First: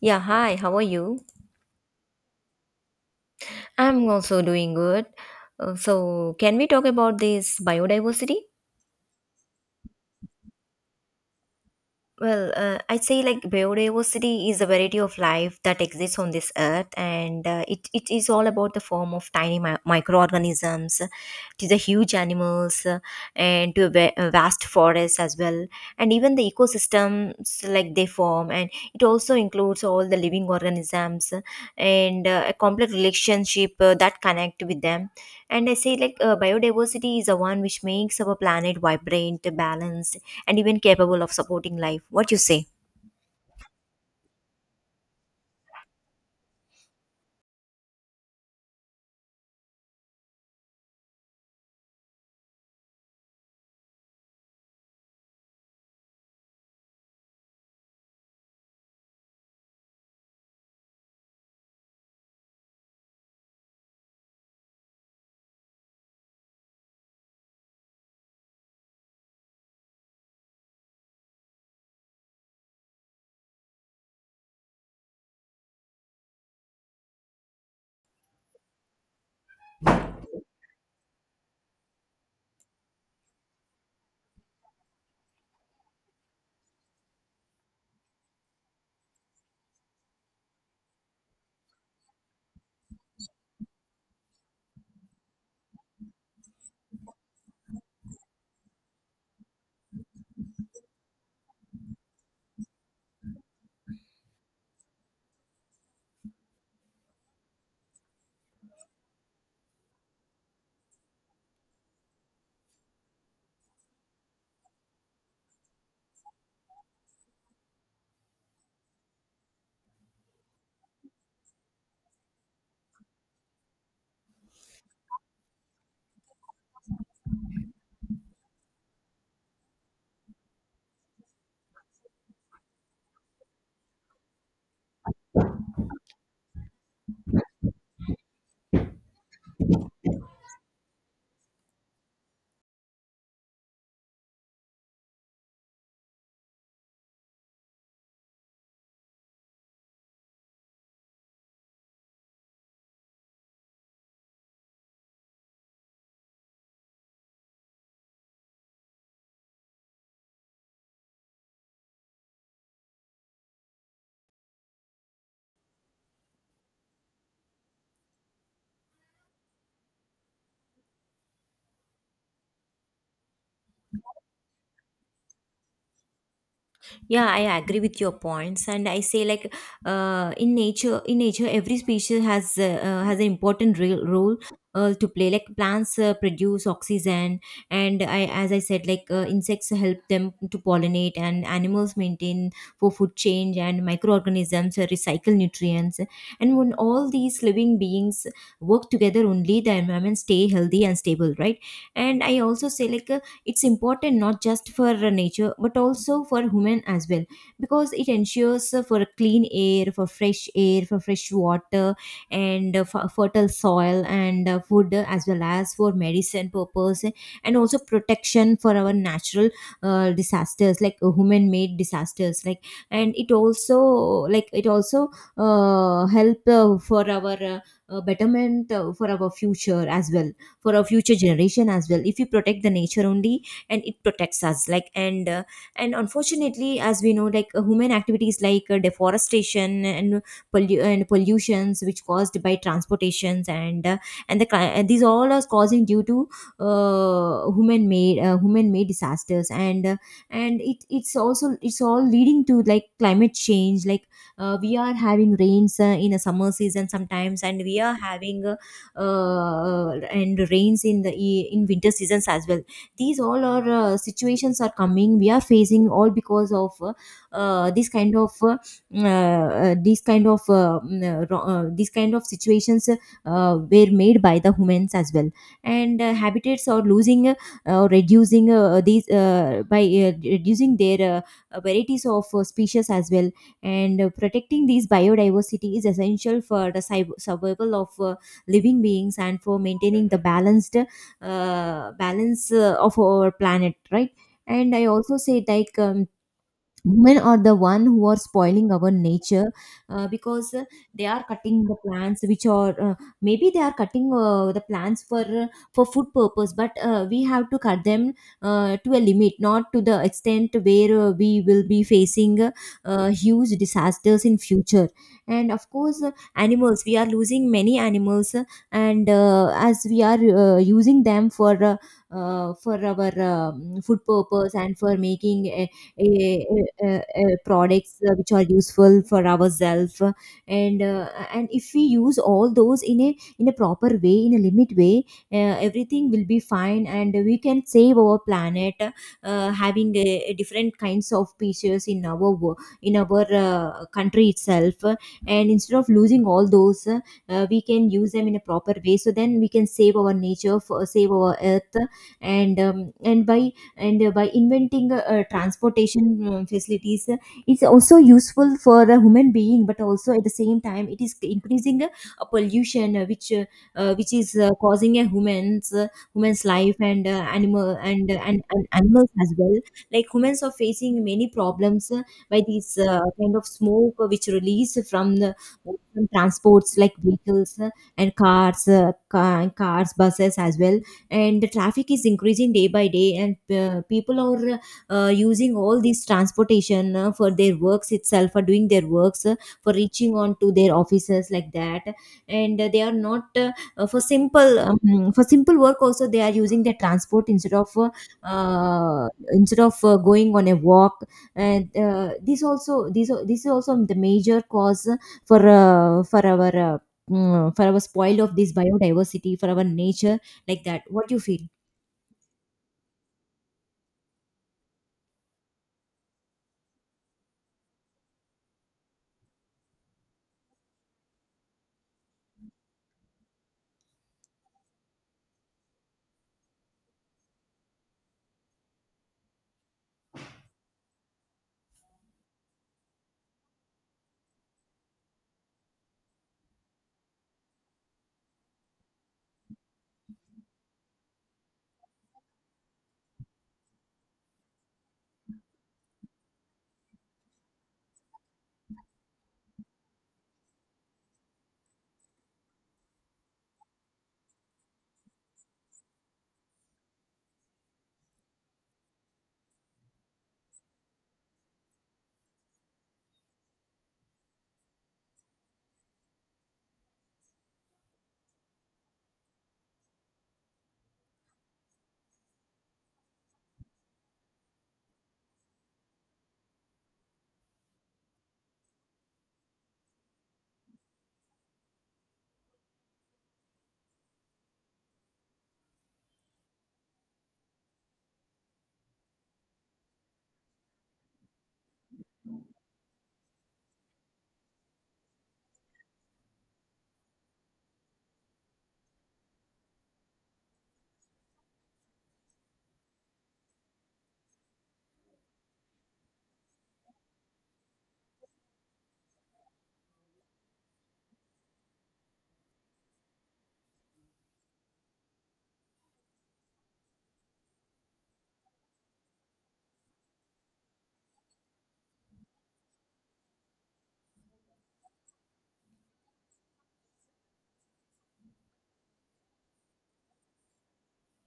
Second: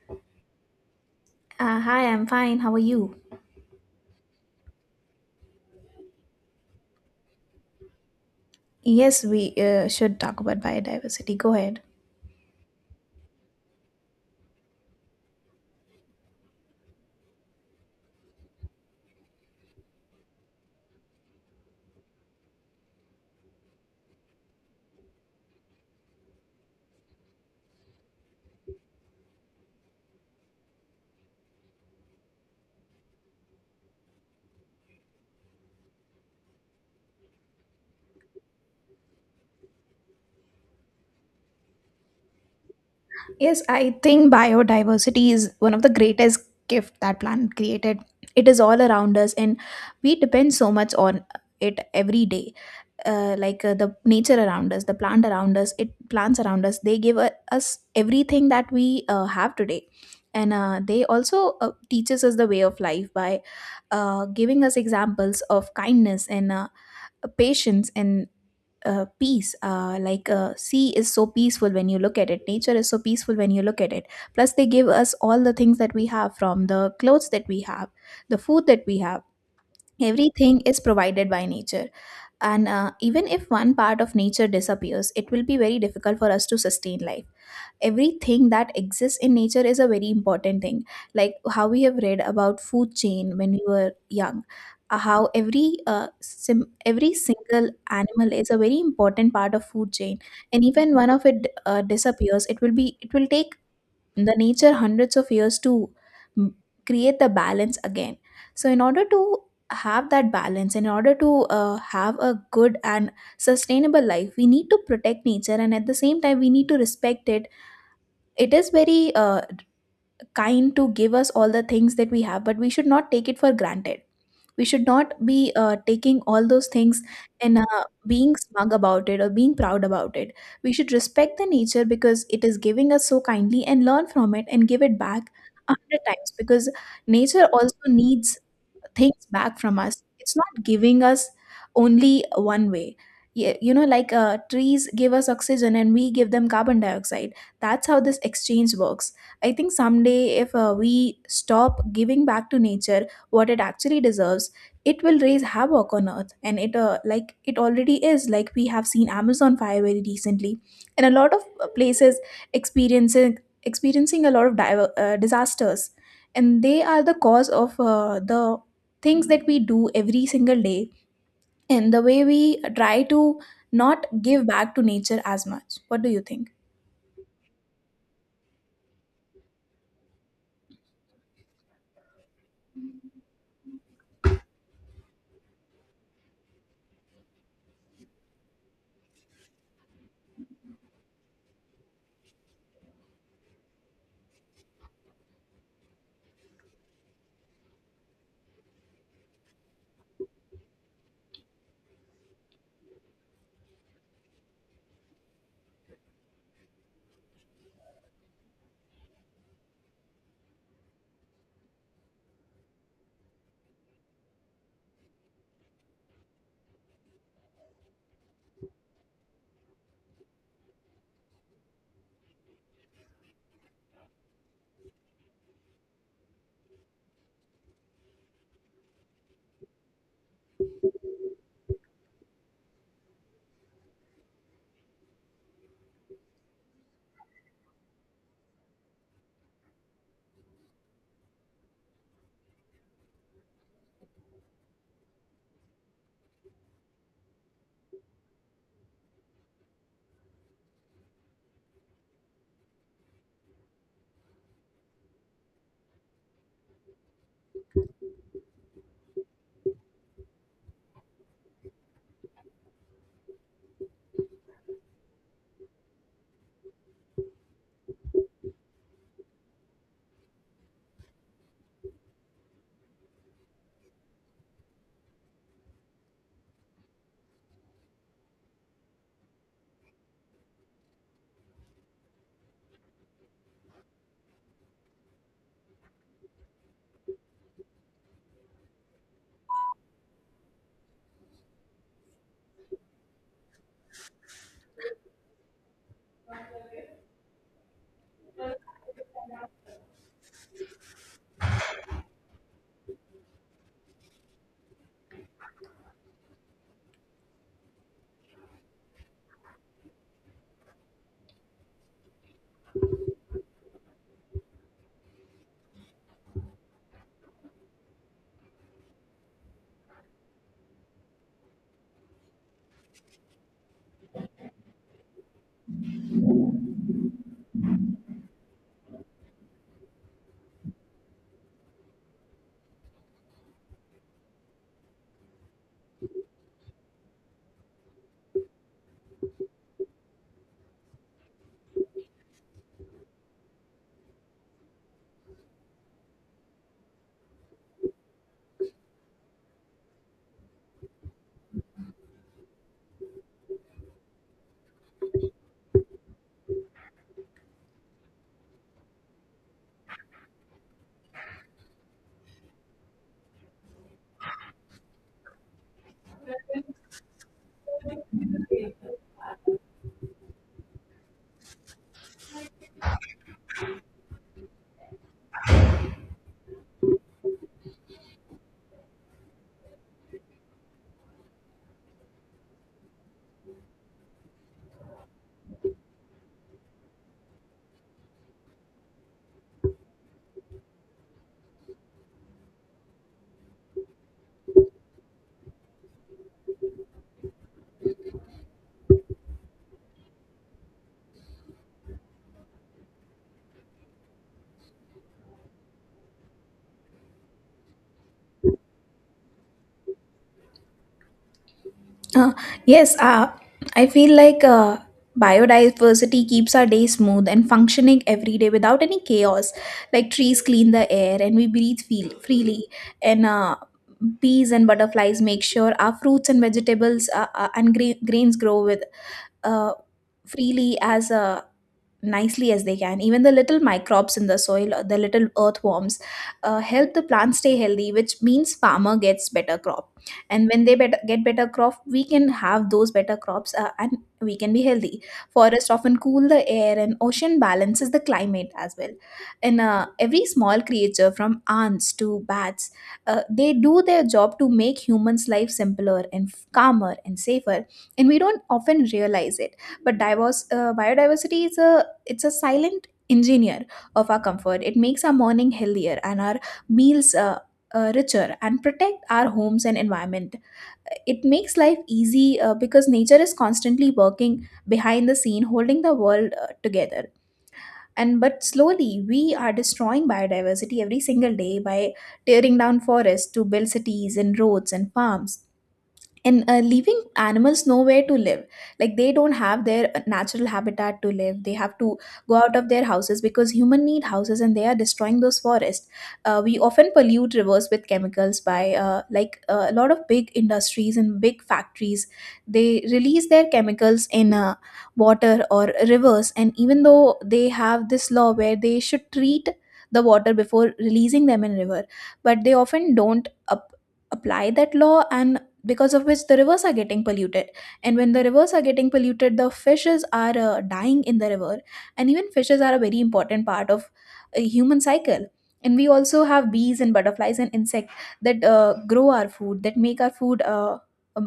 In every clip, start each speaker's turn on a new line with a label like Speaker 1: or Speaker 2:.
Speaker 1: Yeah, hi, how are you?
Speaker 2: Hi, I'm fine. How are you?
Speaker 1: I'm also doing good. So, can we talk about this biodiversity?
Speaker 2: Yes, we should talk about biodiversity. Go ahead.
Speaker 1: Well, I'd say like biodiversity is a variety of life that exists on this earth, and it is all about the form of tiny microorganisms to the huge animals and to a vast forest as well, and even the ecosystems like they form, and it also includes all the living organisms and a complex relationship that connect with them. And I say like biodiversity is the one which makes our planet vibrant, balanced and even capable of supporting life what you say.
Speaker 2: Yes, I think biodiversity is one of the greatest gift that planet created. It is all around us, and we depend so much on it every day. Like the nature around us, the plant around us, it plants around us. They give us everything that we have today, and they also teaches us the way of life by giving us examples of kindness and patience and peace, like sea is so peaceful when you look at it. Nature is so peaceful when you look at it. Plus, they give us all the things that we have, from the clothes that we have, the food that we have. Everything is provided by nature, and even if one part of nature disappears, it will be very difficult for us to sustain life. Everything that exists in nature is a very important thing, like how we have read about food chain when we were young. How every every single animal is a very important part of food chain, and even one of it disappears, it will take the nature hundreds of years to mm, create the balance again. So in order to have that balance, in order to have a good and sustainable life, we need to protect nature, and at the same time we need to respect it. It is very kind to give us all the things that we have, but we should not take it for granted. We should not be taking all those things and being smug about it or being proud about it. We should respect the nature because it is giving us so kindly, and learn from it and give it back a hundred times, because nature also needs things back from us. It's not giving us only one way. Yeah, you know, like trees give us oxygen and we give them carbon dioxide. That's how this exchange works. I think someday if we stop giving back to nature what it actually deserves, it will raise havoc on earth. And it, like it already is, like we have seen Amazon fire very recently, and a lot of places experiencing, a lot of disasters, and they are the cause of the things that we do every single day, and the way we try to not give back to nature as much. What do you think?
Speaker 1: Yeah, I agree with your points, and I say like in nature, every species has an important role to play, like plants produce oxygen, and I as I said, like insects help them to pollinate, and animals maintain for food change, and microorganisms recycle nutrients. And when all these living beings work together, only the environment stay healthy and stable, right? And I also say like it's important not just for nature but also for human as well, because it ensures for clean air, for fresh air, for fresh water, and fertile soil, and food as well as for medicine purpose, and also protection for our natural disasters, like human made disasters, like. And it also help for our betterment for our future as well, for our future generation as well, if we protect the nature only. And it protects us, like. And and unfortunately, as we know, like human activities like deforestation and and pollutions which caused by transportations, and and these all are causing due to human made disasters. And and it it's also it's all leading to like climate change, like we are having rains in a summer season sometimes, and we are having uh, and rains in the in winter seasons as well. These all are situations are coming, we are facing all because of this kind of these kind of mm, ro- these kind of situations were made by the humans as well. And habitats are losing or reducing these by reducing their varieties of species as well. And protecting these biodiversity is essential for the survival of living beings and for maintaining the balance of our planet, right? And I also say like women are the one who are spoiling our nature, because they are cutting the plants which are maybe they are cutting the plants for food purpose, but we have to cut them to a limit, not to the extent where we will be facing huge disasters in future. And of course, animals, we are losing many animals, and as we are using them for our food purpose, and for making products which are useful for ourselves. And and if we use all those in a proper way, in a limit way, everything will be fine and we can save our planet, having a different kinds of species in our country itself, and instead of losing all those, we can use them in a proper way, so then we can save our nature for, save our earth. And by inventing transportation facilities, it's also useful for a human being, but also at the same time it is increasing a pollution which is causing a human's life, and animal, and and animals as well. Like humans are facing many problems by these kind of smoke which released from the from transports like vehicles, and cars, cars, buses as well. And the traffic is increasing day by day, and people are using all these transportation for their works itself, for doing their works, for reaching on to their offices, like that. And they are not for simple for simple work also, they are using their transport instead of going on a walk. And this is also the major cause for our for our spoil of this biodiversity, for our nature, like that. What do you feel?
Speaker 2: Uh, yes, I feel like biodiversity keeps our day smooth and functioning every day without any chaos. Like, trees clean the air and we breathe feel freely, and bees and butterflies make sure our fruits and vegetables and grains grow with, uh, freely, as nicely as they can. Even the little microbes in the soil, the little earthworms, help the plant stay healthy, which means farmer gets better crop. And when they get better crop, we can have those better crops and we can be healthy. Forests often cool the air and ocean balances the climate as well. And every small creature from ants to bats, they do their job to make humans' life simpler and calmer and safer. And we don't often realize it, but diverse biodiversity is a silent engineer of our comfort. It makes our morning healthier and our meals richer, and protect our homes and environment. It makes life easy because nature is constantly working behind the scene, holding the world together. And but slowly we are destroying biodiversity every single day by tearing down forests to build cities and roads and farms, and leaving animals nowhere to live, like they don't have their natural habitat to live. They have to go out of their houses because human need houses and they are destroying those forests. We often pollute rivers with chemicals by, like a lot of big industries and big factories. They release their chemicals in water or rivers, and even though they have this law where they should treat the water before releasing them in river, but they often don't apply that law, and because of which the rivers are getting polluted. And when the rivers are getting polluted, the fishes are dying in the river, and even fishes are a very important part of a human cycle. And we also have bees and butterflies and insects that grow our food, that make our food,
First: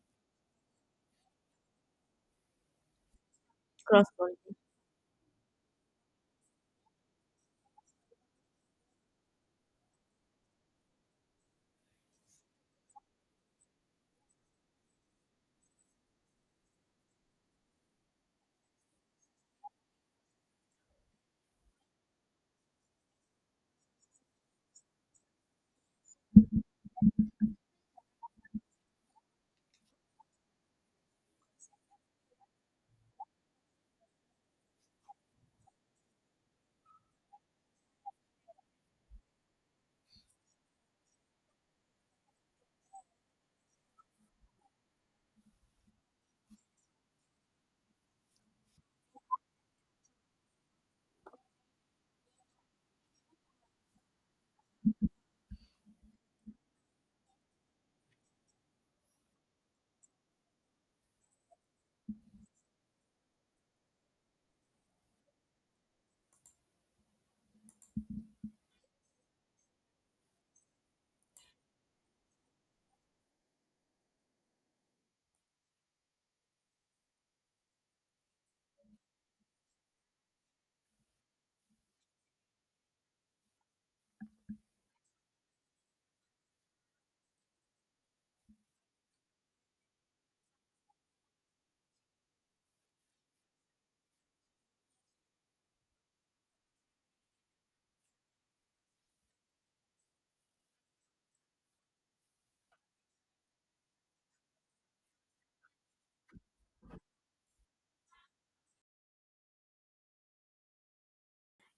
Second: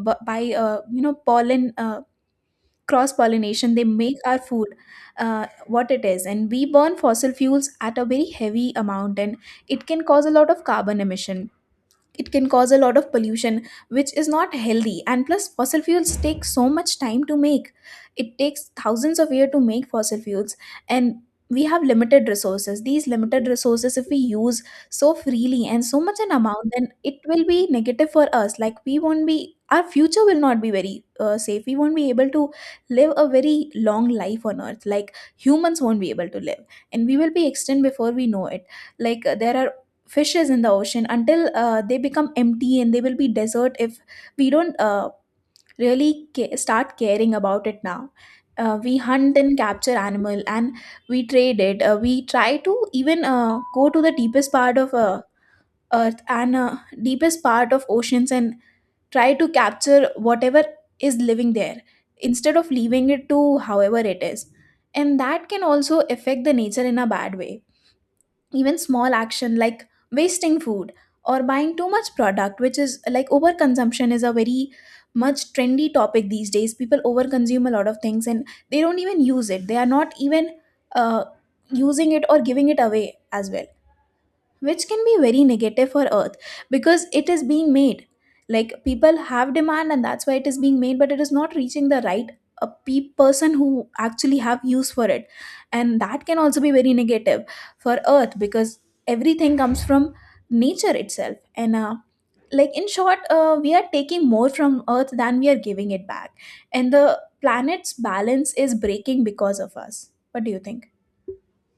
Speaker 2: by you know pollen, cross pollination, they make
Speaker 1: Crossword.
Speaker 2: our food what it is. And we burn fossil fuels at a very heavy amount, and it can cause a lot of carbon emission. It can cause a lot of pollution, which is not healthy. And plus fossil fuels take so much time to make. It takes thousands of years to make fossil fuels, and we have limited resources. These limited resources, if we use so freely and so much an amount, then it will be negative for us. Like, we won't be our future will not be very safe. We won't be able to live a very long life on earth, like humans won't be able to live, and we will be extinct before we know it. Like there are fishes in the ocean until they become empty, and they will be desert if we don't really start caring about it now. We hunt and capture animal, and we trade it. We try to even go to the deepest part of earth and deepest part of oceans, and try to capture whatever is living there instead of leaving it to however it is, and that can also affect the nature in a bad way. Even small action like wasting food or buying too much product, which is like overconsumption, is a very much trendy topic these days. People overconsume a lot of things and they don't even use it. They are not even uh, using it or giving it away as well, which can be very negative for earth because it is being made. Like, people have demand and that's why it is being made, but it is not reaching the right, person who actually have use for it, and that can also be very negative for earth because everything comes from nature itself. And like, in short, we are taking more from earth than we are giving it back, and the planet's balance is breaking because of us. What do you think?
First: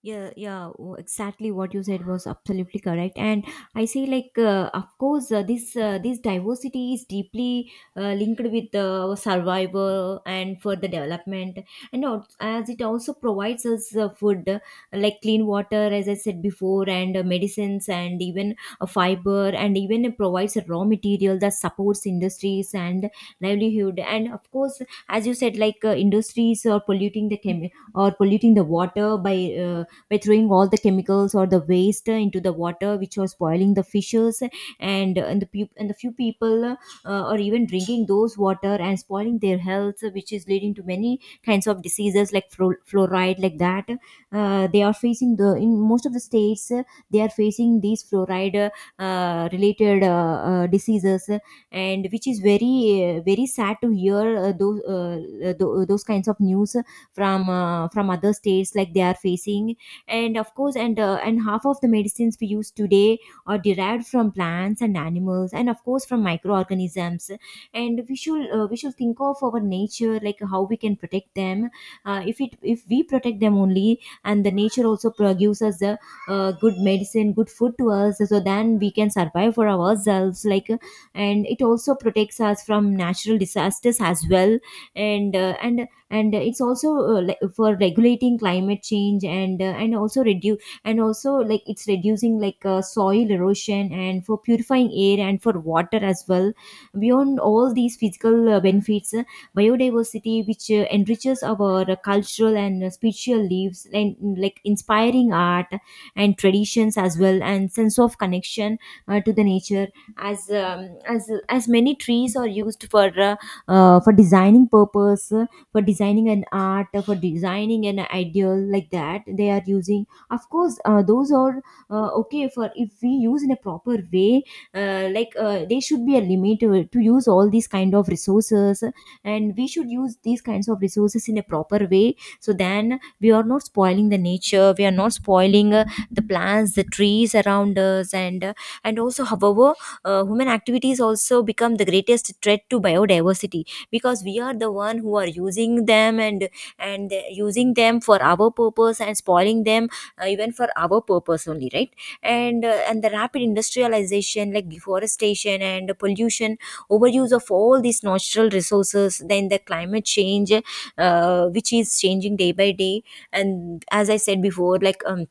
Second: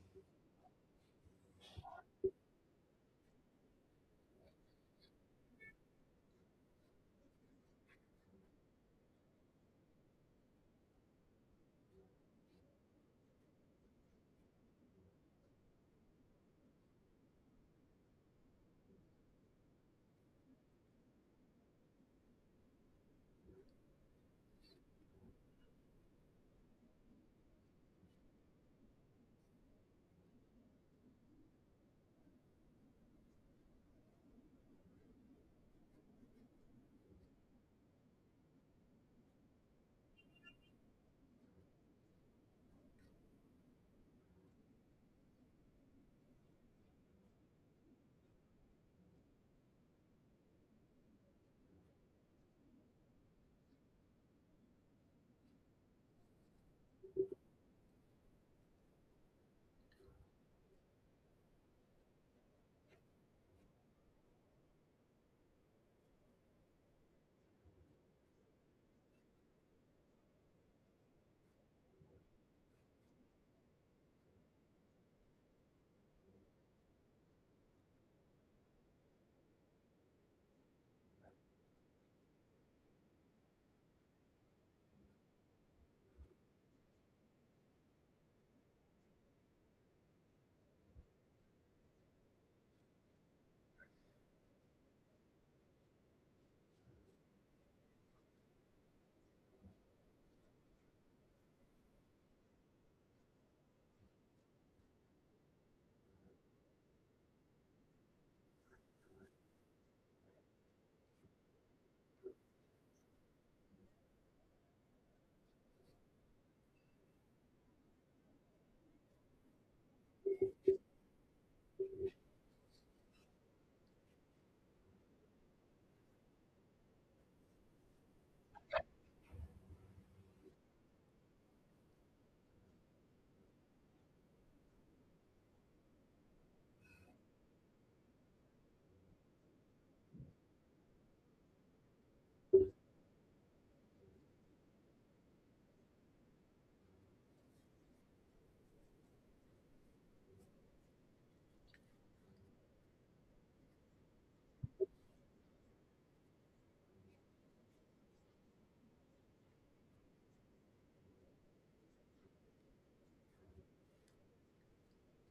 Speaker 1: Yeah, exactly what you said was absolutely correct. And I say like of course, this diversity is deeply linked with survival and further development, and as it also provides us food, like clean water, as I said before, and medicines, and even fiber, and even it provides a raw material that supports industries and livelihood. And of course, as you said, like industries are polluting the or polluting the water uh, by throwing all the chemicals or the waste into the water, which was spoiling the fishes. And and the few people are even drinking those water and spoiling their health, which is leading to many kinds of diseases like fluoride, like that. They are facing the in most of the states, they are facing these fluoride related diseases, and which is very very sad to hear those those kinds of news, from other states, like they are facing. And of course, and half of the medicines we use today are derived from plants and animals, and of course from microorganisms. And we should think of our nature, like how we can protect them, if we protect them only, and the nature also produces the good medicine, good food to us, so then we can survive for ourselves, like, and it also protects us from natural disasters as well. And it's also like for regulating climate change, and also reduce and also, like, it's reducing like soil erosion, and for purifying air and for water as well. Beyond all these physical benefits, biodiversity which enriches our cultural and spiritual lives, and like inspiring art and traditions as well, and sense of connection to the nature, as many trees are used for designing purpose, for designing an art, for designing an ideal, like that. They are using, of course, those are okay for if we use in a proper way. Like there should be a limit to use all these kind of resources, and we should use these kinds of resources in a proper way, so then we are not spoiling the nature, we are not spoiling the plants, the trees around us. And and also, however, human activities also become the greatest threat to biodiversity, because we are the one who are using them and using them for our purpose and spoiling them, even for our purpose only, right? And and the rapid industrialization, like deforestation and pollution, overuse of all these natural resources, then the climate change, which is changing day by day. And as I said before, like um,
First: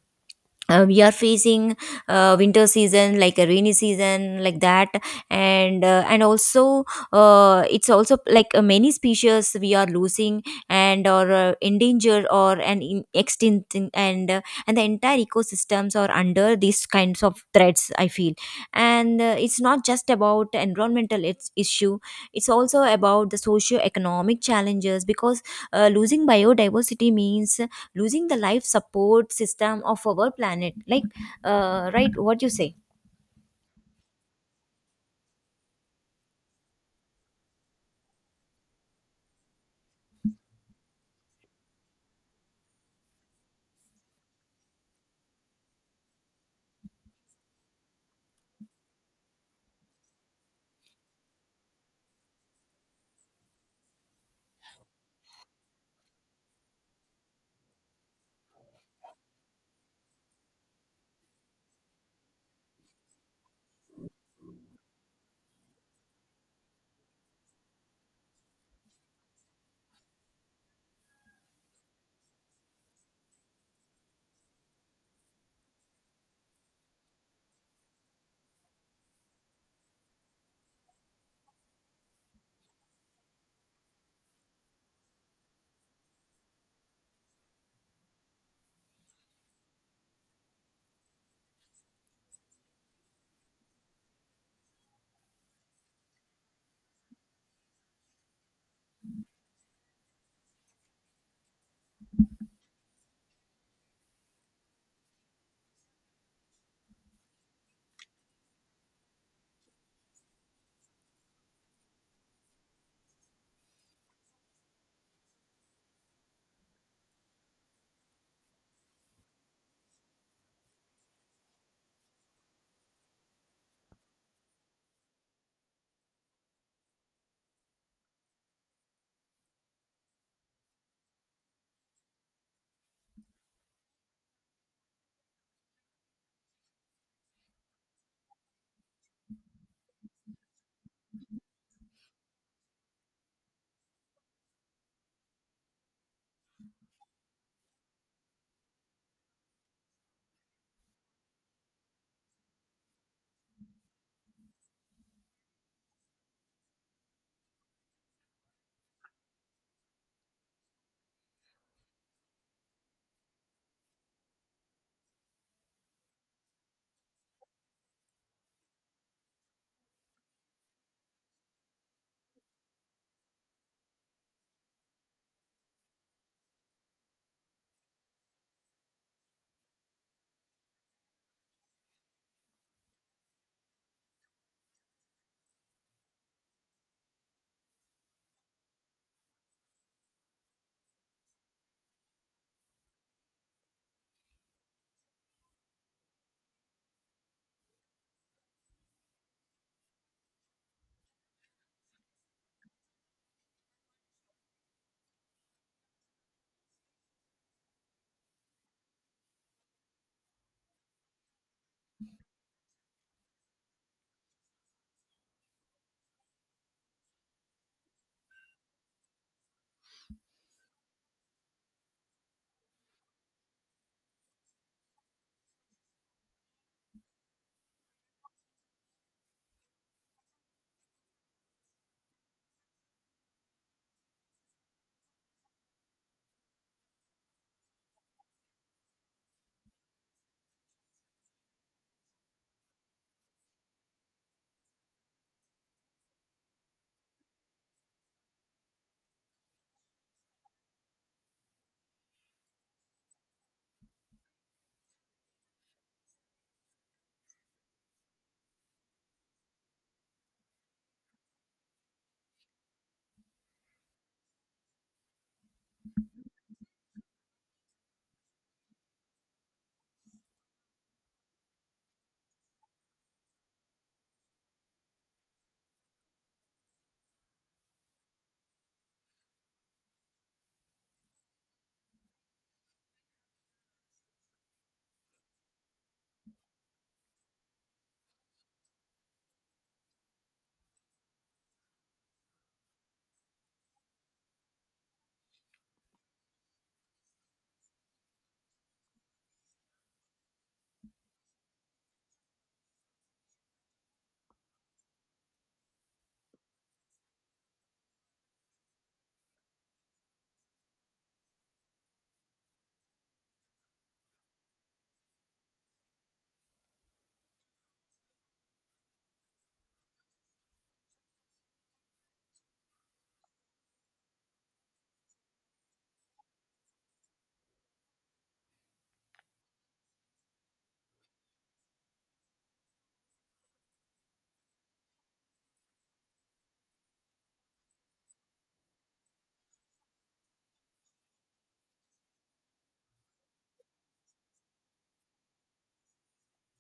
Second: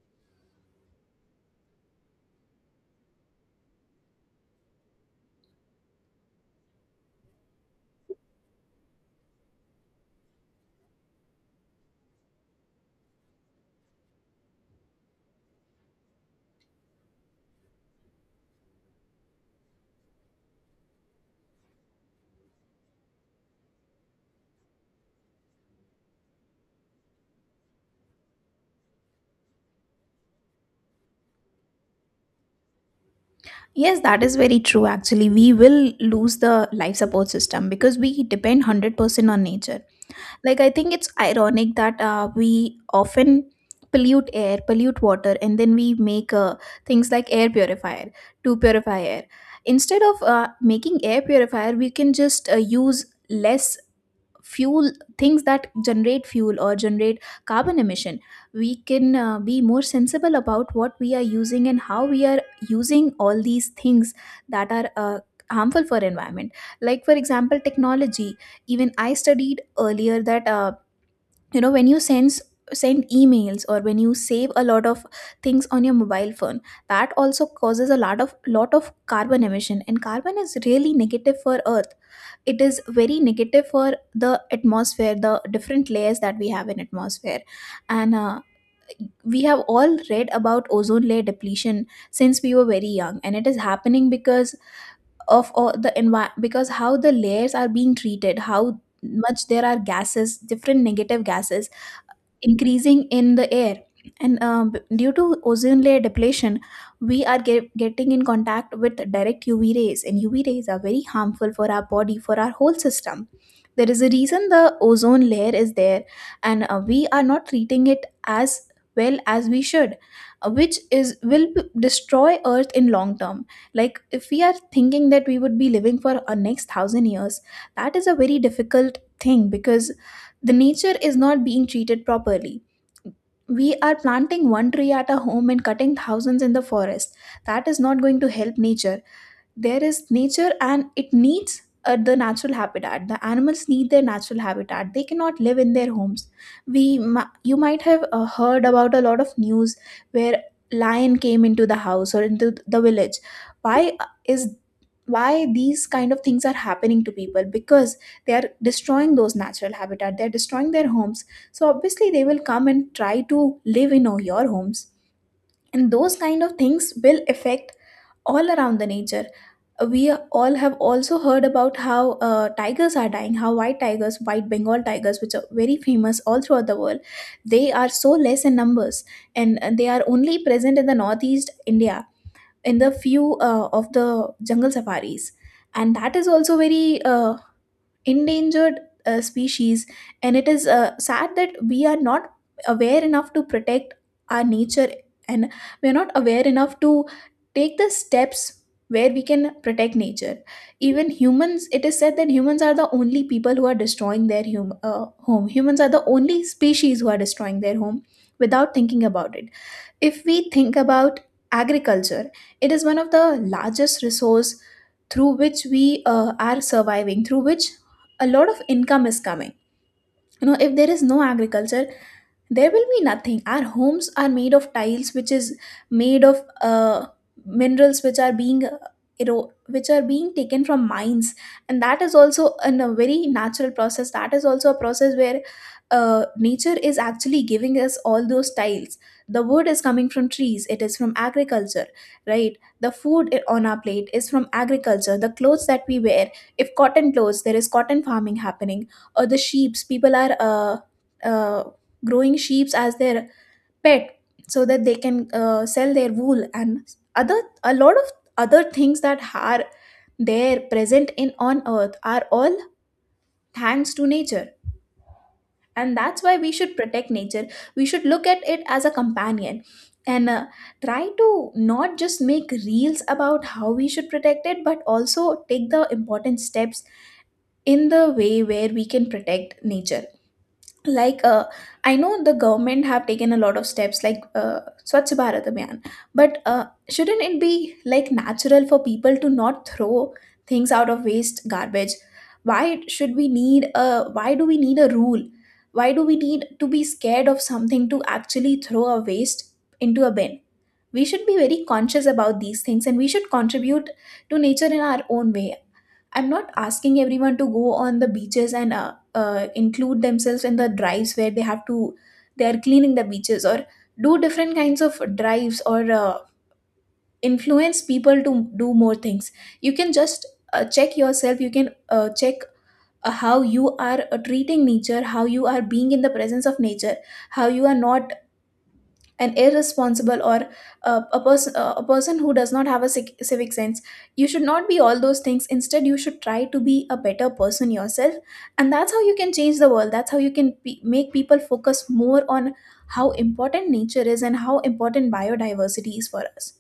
Speaker 1: uh, we are facing winter season like a rainy season, like that. And and also it's also like many species we are losing, and or endangered or an extinct, and the entire ecosystems are under these kinds of threats, I feel. And it's not just about environmental, it's issue, it's also about the socio economic challenges, because losing biodiversity means losing the life support system of our planet, like right, what you say.
Speaker 2: Yes, that is very true. Actually, we will lose the life support system because we depend 100% on nature. Like, I think it's ironic that we often pollute air, pollute water, and then we make things like air purifier to purify air. Instead of making air purifier, we can just use less fuel, things that generate fuel or generate carbon emission. We can be more sensible about what we are using and how we are using all these things that are harmful for environment. Like for example technology, even I studied earlier that you know, when you send emails, or when you save a lot of things on your mobile phone, that also causes a lot of carbon emission, and carbon is really negative for earth. It is very negative for the atmosphere, the different layers that we have in atmosphere. And we have all read about ozone layer depletion since we were very young, and it is happening because of all the because how the layers are being treated, how much there are gases, different negative gases increasing in the air. And due to ozone layer depletion, we are getting in contact with direct UV rays, and UV rays are very harmful for our body, for our whole system. There is a reason the ozone layer is there, and we are not treating it as well as we should, which is will destroy earth in long term. Like if we are thinking that we would be living for our next thousand years, that is a very difficult thing because the nature is not being treated properly. We are planting one tree at a home and cutting thousands in the forest. That is not going to help nature. There is nature and it needs the natural habitat. The animals need their natural habitat, they cannot live in their homes. You might have heard about a lot of news where lion came into the house or into the village. why uh, is why these kind of things are happening to people? Because they are destroying those natural habitat, they are destroying their homes, so obviously they will come and try to live in your homes, and those kind of things will affect all around the nature. We all have also heard about how tigers are dying, how white bengal tigers, which are very famous all throughout the world, they are so less in numbers. And they are only present in the northeast india, in the few of the jungle safaris. And that is also very endangered species. And it is sad that we are not aware enough to protect our nature. And we are not aware enough to take the steps where we can protect nature. Even humans, it is said that humans are the only people who are destroying their home. Humans are the only species who are destroying their home, without thinking about it. If we think about agriculture, it is one of the largest resource through which we are surviving, through which a lot of income is coming. You know, if there is no agriculture, there will be nothing. Our homes are made of tiles, which is made of minerals, which are being which are being taken from mines. And that is also a very natural process. That is also a process where nature is actually giving us all those tiles. The wood is coming from trees, it is from agriculture, right? The food on our plate is from agriculture, the clothes that we wear, if cotton clothes, there is cotton farming happening, or the sheeps, people are uh, growing sheep as their pet so that they can sell their wool. And other, a lot of other things that are there present in on earth are all thanks to nature. And that's why we should protect nature, we should look at it as a companion, and try to not just make reels about how we should protect it, but also take the important steps in the way where we can protect nature. Like I know the government have taken a lot of steps, like swachh bharat abhiyan. But shouldn't it be like natural for people to not throw things out of waste garbage? why why do we need a rule? Why do we need to be scared of something to actually throw a waste into a bin? We should be very conscious about these things, and we should contribute to nature in our own way. I'm not asking everyone to go on the beaches and include themselves in the drives where they are cleaning the beaches, or do different kinds of drives, or influence people to do more things. You can just check yourself, you can check how you are treating nature, how you are being in the presence of nature, how you are not an irresponsible, or a person who does not have a civic sense. You should not be all those things, instead you should try to be a better person yourself. And that's how you can change the world, that's how you can pe make people focus more on how important nature is and how important biodiversity is for us.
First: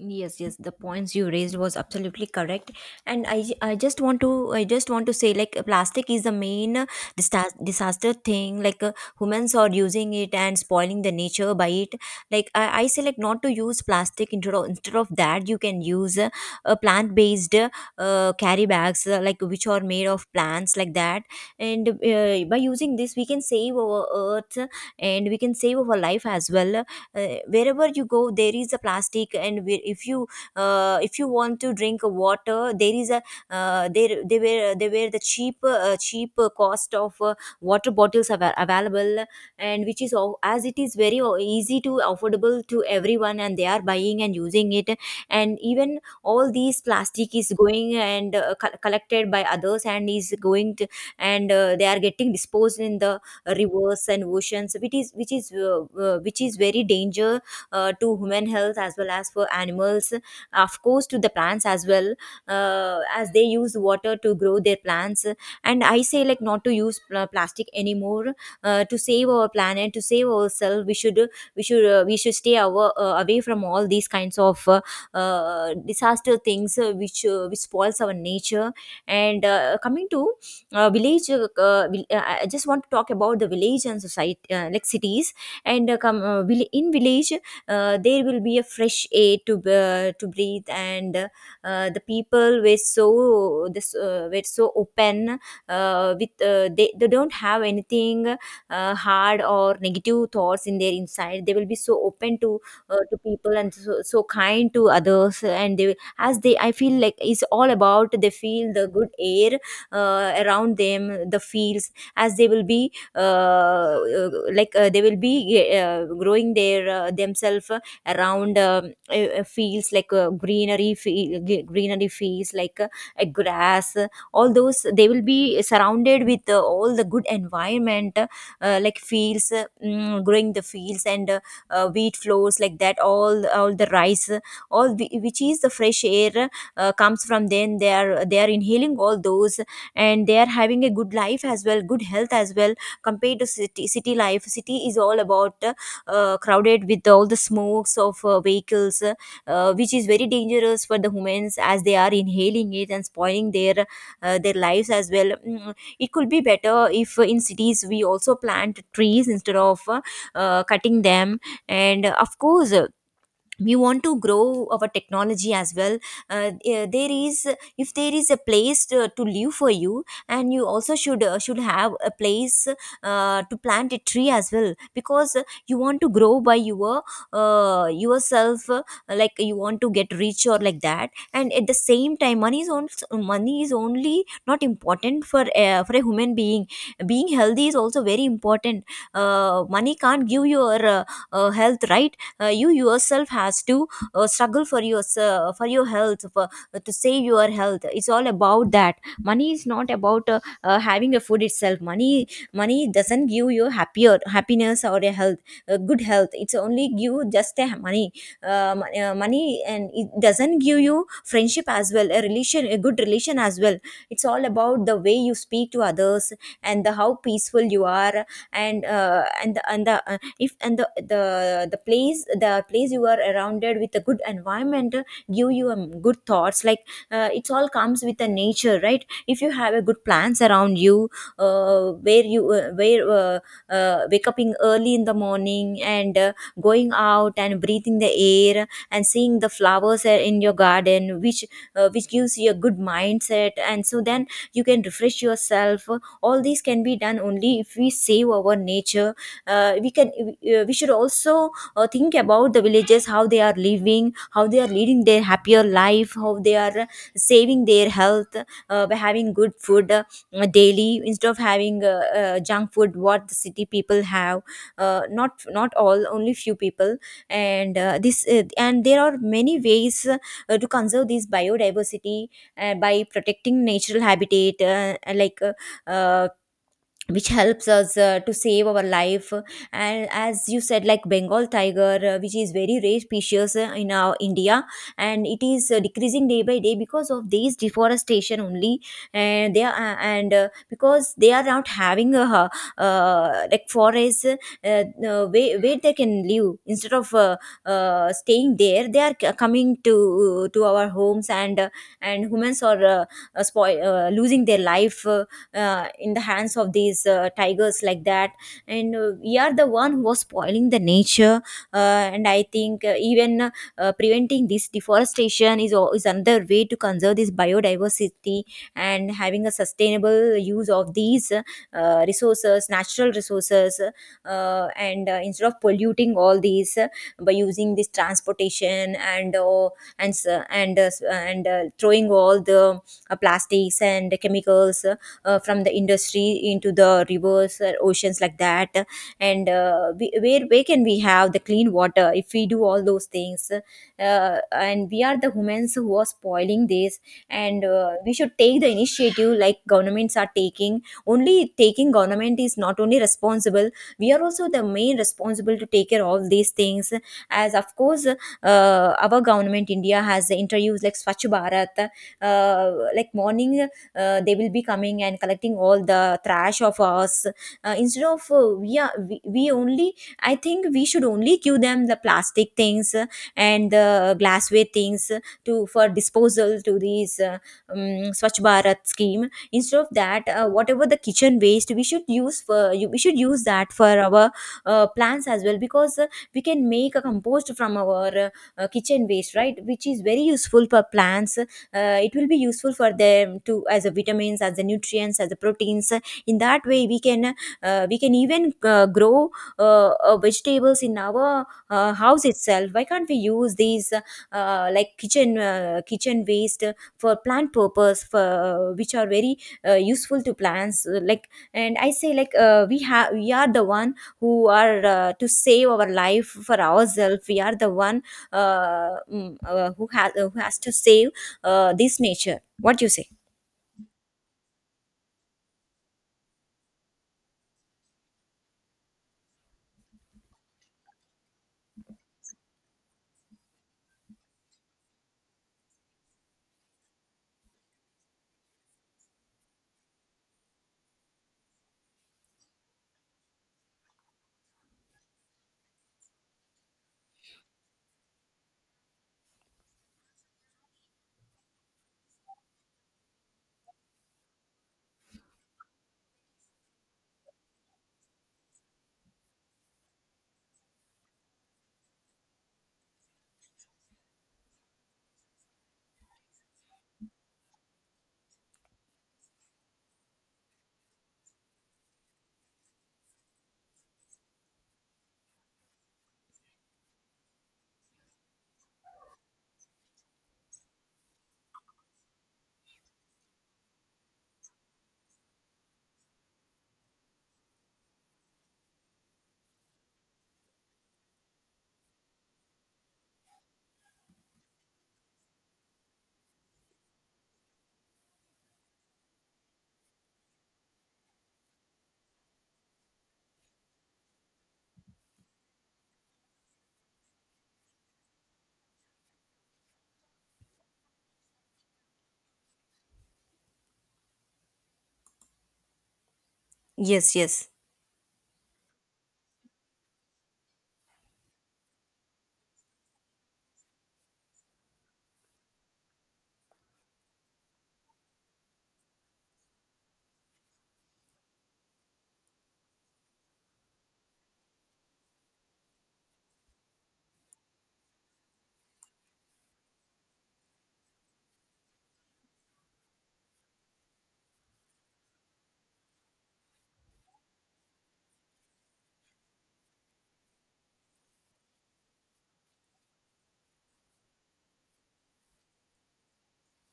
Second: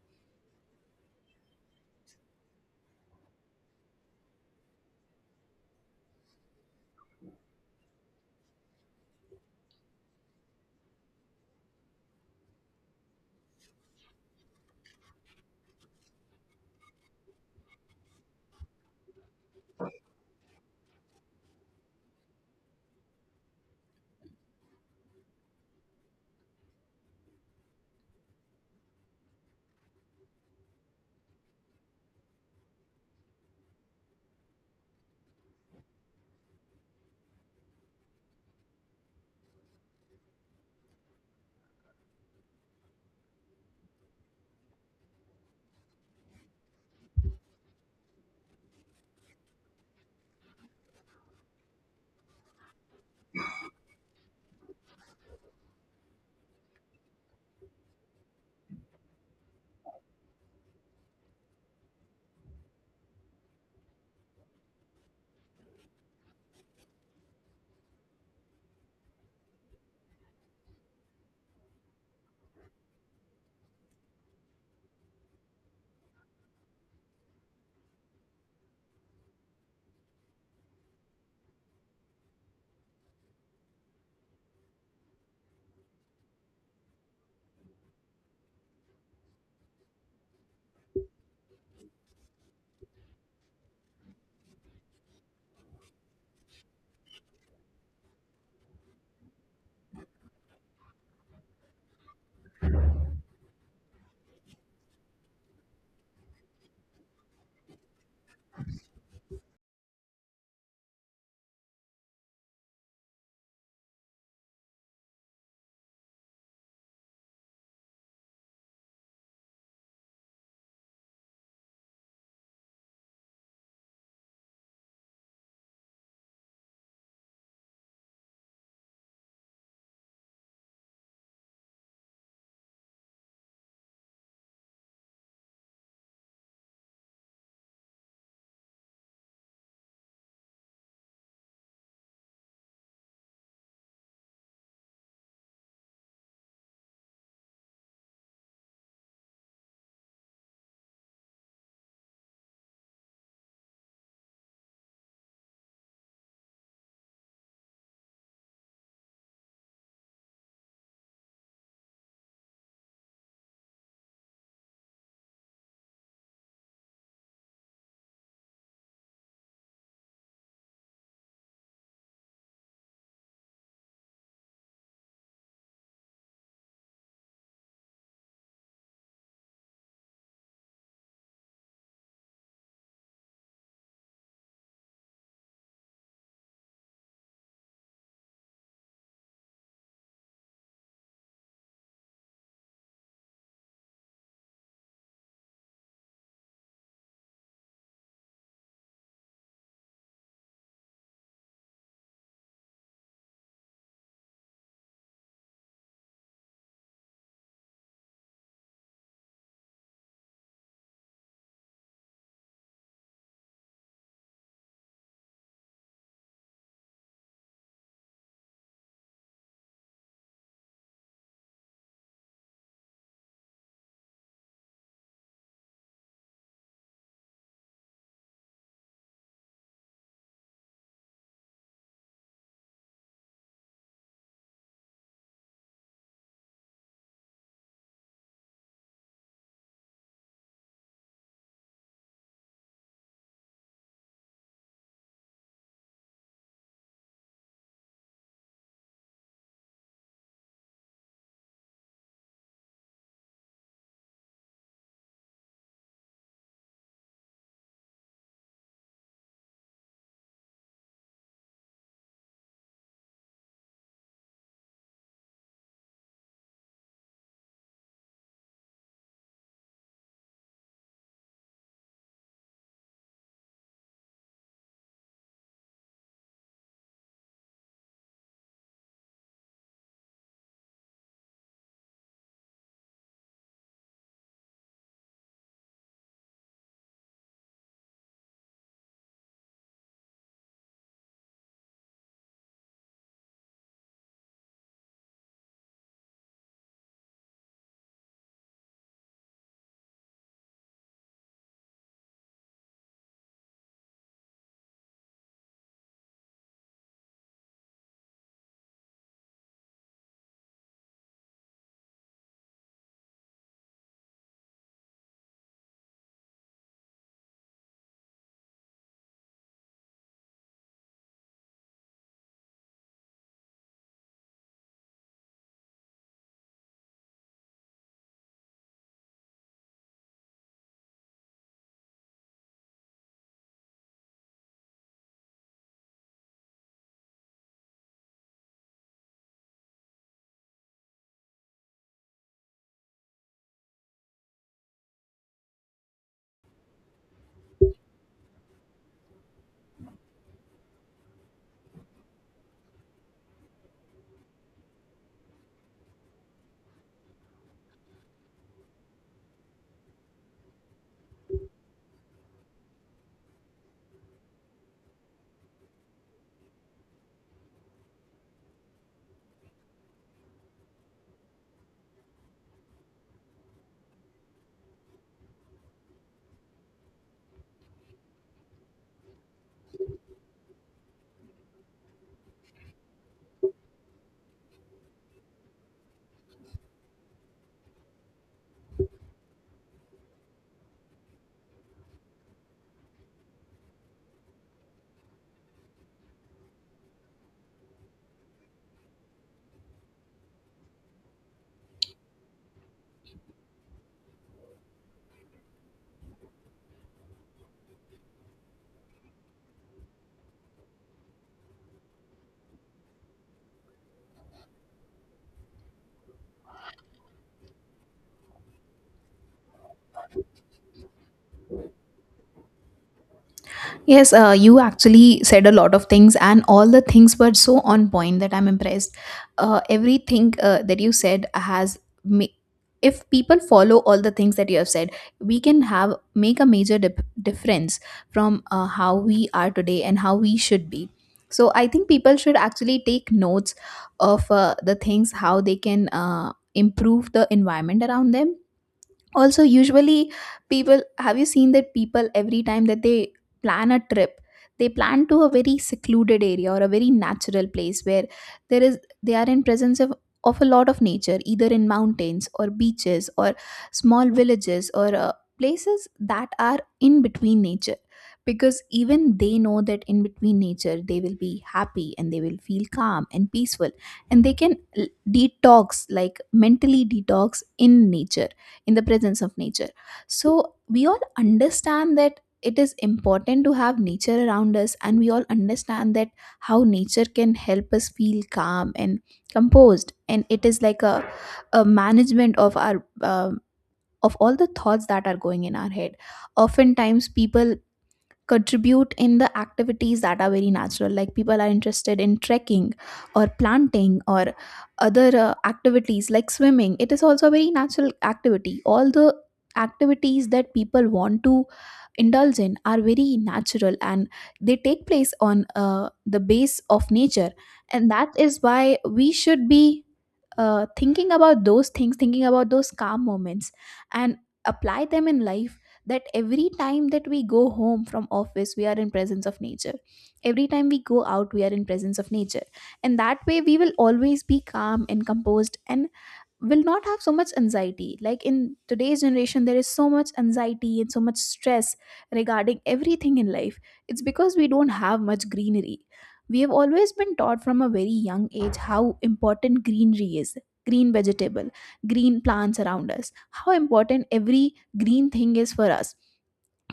Speaker 1: Yes, yes, the points you raised was absolutely correct. And I just want to say like plastic is the main disaster thing, like humans are using it and spoiling the nature by it. Like I say like not to use plastic, instead of that, you can use plant based carry bags like which are made of plants, like that. And by using this we can save our earth, and we can save our life as well. Wherever you go there is a plastic, and if you want to drink water, there is a there they were the cheap cheap cost of water bottles available. And which is as it is very easy to affordable to everyone, and they are buying and using it. And even all these plastic is going and collected by others and is going to, and they are getting disposed in the rivers and oceans, which is very danger to human health as well as for animals, of course, to the plants as well, as they use water to grow their plants. And I say like not to use plastic anymore. Uh, to save our planet, to save ourselves, we should we should stay away from all these kinds of disaster things, which spoils our nature. And coming to I just want to talk about the village and society, like cities. And in village, there will be a fresh air to breathe, and the people were so this were so open with they don't have anything hard or negative thoughts in their inside. They will be so open to people and so kind to others, and they as they I feel like it's all about they feel the good air around them, the fields, as they will be they will be growing their themselves around fields like greenery greenery fields, like a grass, all those. They will be surrounded with all the good environment, like fields, growing the fields and wheat floors like that, all the rice, which is the fresh air comes from them. They are they are inhaling all those, and they are having a good life as well, good health as well, compared to city. City life, city is all about crowded with all the smokes of vehicles, which is very dangerous for the humans, as they are inhaling it and spoiling their lives as well. Mm, it could be better if in cities we also plant trees instead of cutting them. And of course, we want to grow our technology as well. There is, if there is a place to live for you, and you also should have a place to plant a tree as well, because you want to grow by your yourself, like you want to get rich or like that. And at the same time, money is also, money is only not important for a human being. Being healthy is also very important. Uh, money can't give your health, right? Uh, you yourself has to struggle for your health, for to save your health. It's all about that. Money is not about having a food itself. Money, money doesn't give you happier happiness or a health, a good health. It's only give just a money, money, and it doesn't give you friendship as well, a relation, a good relation as well. It's all about the way you speak to others and the how peaceful you are. And and the if and the place, the place you are surrounded with, a good environment give you good thoughts, like it all comes with the nature, right? If you have a good plans around you, where you where wake up in early in the morning and going out and breathing the air and seeing the flowers in your garden, which gives you a good mindset, and so then you can refresh yourself. All these can be done only if we save our nature. Uh, we can we should also think about the villages, how they are living, how they are leading their happier life, how they are saving their health, by having good food daily instead of having junk food what the city people have, not all, only few people. And this and there are many ways to conserve this biodiversity, by protecting natural habitat, uh, which helps us to save our life. And as you said, like Bengal tiger, which is very rare species in our India, and it is decreasing day by day because of these deforestation only. And they are and because they are not having a like forest, where they can live instead of staying there, they are coming to our homes, and humans are losing their life in the hands of these tigers, like that. And we are the one who was spoiling the nature. Uh, and I think even preventing this deforestation is another way to conserve this biodiversity, and having a sustainable use of these resources, natural resources. And instead of polluting all these by using this transportation, and throwing all the plastics and chemicals from the industry into the rivers or oceans, like that. And we, where can we have the clean water if we do all those things? Uh, and we are the humans who are spoiling this. And we should take the initiative, like governments are taking. Only taking government is not only responsible, we are also the main responsible to take care of all these things. As of course our government India has the interviews, like Swachh Bharat, uh, like morning they will be coming and collecting all the trash of us, instead of we are we only, I think we should only give them the plastic things and the glassware things to for disposal to these um, Swachh Bharat scheme. Instead of that, whatever the kitchen waste, we should use for we should use that for our plants as well, because we can make a compost from our kitchen waste, right, which is very useful for plants. Uh, it will be useful for them to as a vitamins, as the nutrients, as the proteins. In that way we can even grow vegetables in our house itself. Why can't we use these kitchen waste for plant purpose, for which are very useful to plants, like, and I say like we have we are the one who are to save our life for ourselves, we are the one who has to save this nature. What do you say?
Speaker 2: Yes, you actually said a lot of things, and all the things were so on point that I'm impressed. Everything that you said ma- if people follow all the things that you have said, we can have make a major difference from how we are today and how we should be. So I think people should actually take notes of the things how they can improve the environment around them. Also, usually people have, you seen that people, every time that they plan a trip, they plan to a very secluded area or a very natural place where there is they are in presence of a lot of nature, either in mountains or beaches or small villages, or places that are in between nature. Because even they know that in between nature they will be happy and they will feel calm and peaceful, and they can detox, like mentally detox in nature, in the presence of nature. So we all understand that it is important to have nature around us, and we all understand that how nature can help us feel calm and composed. And it is like a management of our of all the thoughts that are going in our head. Oftentimes people contribute in the activities that are very natural, like people are interested in trekking or planting, or other activities like swimming, it is also a very natural activity. All the activities that people want to indulge in are very natural, and they take place on the base of
Speaker 1: Yes,
Speaker 2: nature.
Speaker 1: yes,
Speaker 2: And that is why we should be thinking about those things, thinking about those calm moments, and apply them in life. That every time that we go home from office, we are in presence of nature. Every time we go out, we are in presence of nature, and that way we will always be calm and composed, and will not have so much anxiety. Like in today's generation there is so much anxiety and so much stress regarding everything in life. It's because we don't have much greenery. We have always been taught from a very young age how important greenery is, green vegetable, green plants around us, how important every green thing is for us,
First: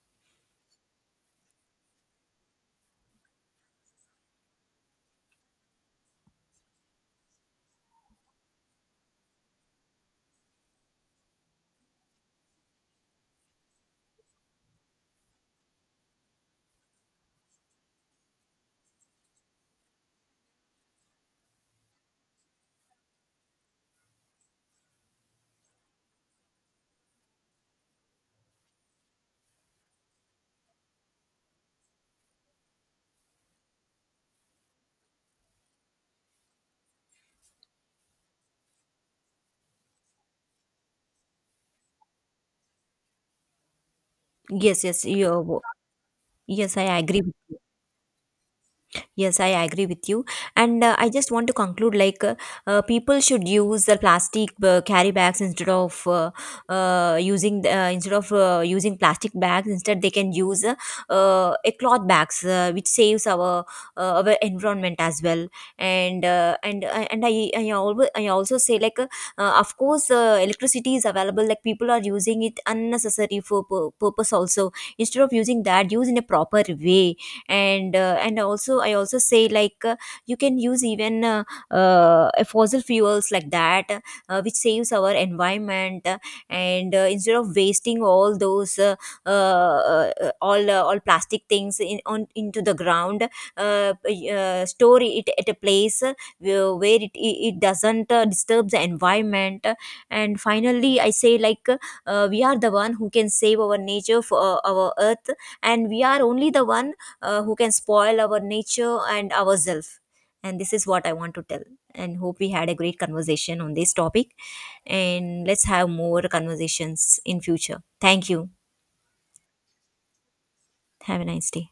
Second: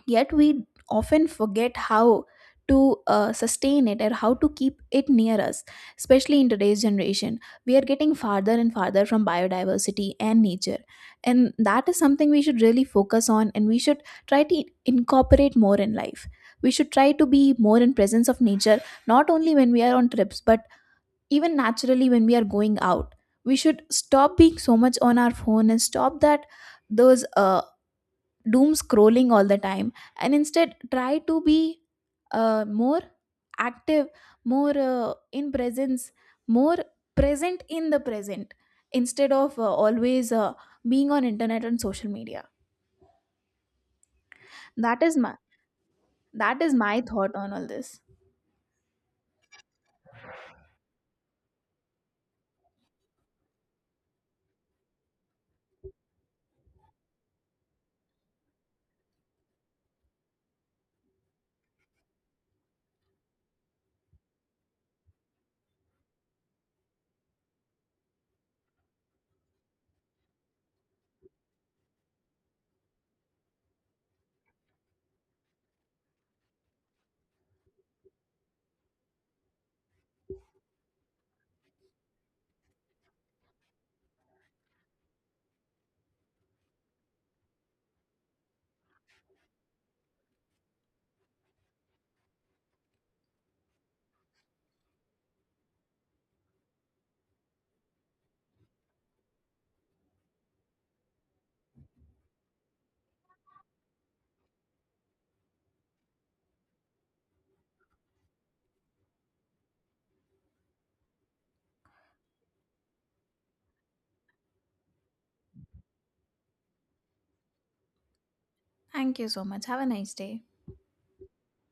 Speaker 2: yet we often forget how to sustain it or how to keep it near us, especially in today's generation. We are getting farther and farther from biodiversity and nature, and that is something we should really focus on, and we should try to incorporate more in life. We should try to be more in presence of nature, not only when we are on trips, but even naturally when we are going out. We should stop being so much on our phone and stop that, those doom scrolling all the time, and instead try to be more active, more in presence, more present in the present, instead of always being on internet and social media.
Speaker 1: yes,
Speaker 2: that
Speaker 1: yes.
Speaker 2: is my
Speaker 1: You,
Speaker 2: that is
Speaker 1: yes, I
Speaker 2: my
Speaker 1: agree
Speaker 2: thought on
Speaker 1: with.
Speaker 2: all this.
Speaker 1: Yes, I agree with you. And I just want to conclude, like people should use the plastic carry bags instead of using the, instead of using plastic bags. Instead, they can use a cloth bags, which saves our environment as well. And and I always, I also say like of course electricity is available. Like people are using it unnecessary for purpose also. Instead of using that, use in a proper way, and also I also say like you can use even fossil fuels like that, which saves our environment, and instead of wasting all those all plastic things in on into the ground, store it at a place where it doesn't disturb the environment. And finally, I say like we are the one who can save our nature, for our earth, and we are only the one who can spoil our nature and ourselves. And this is what I want to tell. And hope we had a great conversation on this topic. And let's have more conversations in future. Thank you.
Speaker 2: Thank you so much, have a nice day.
Speaker 1: Have a nice day.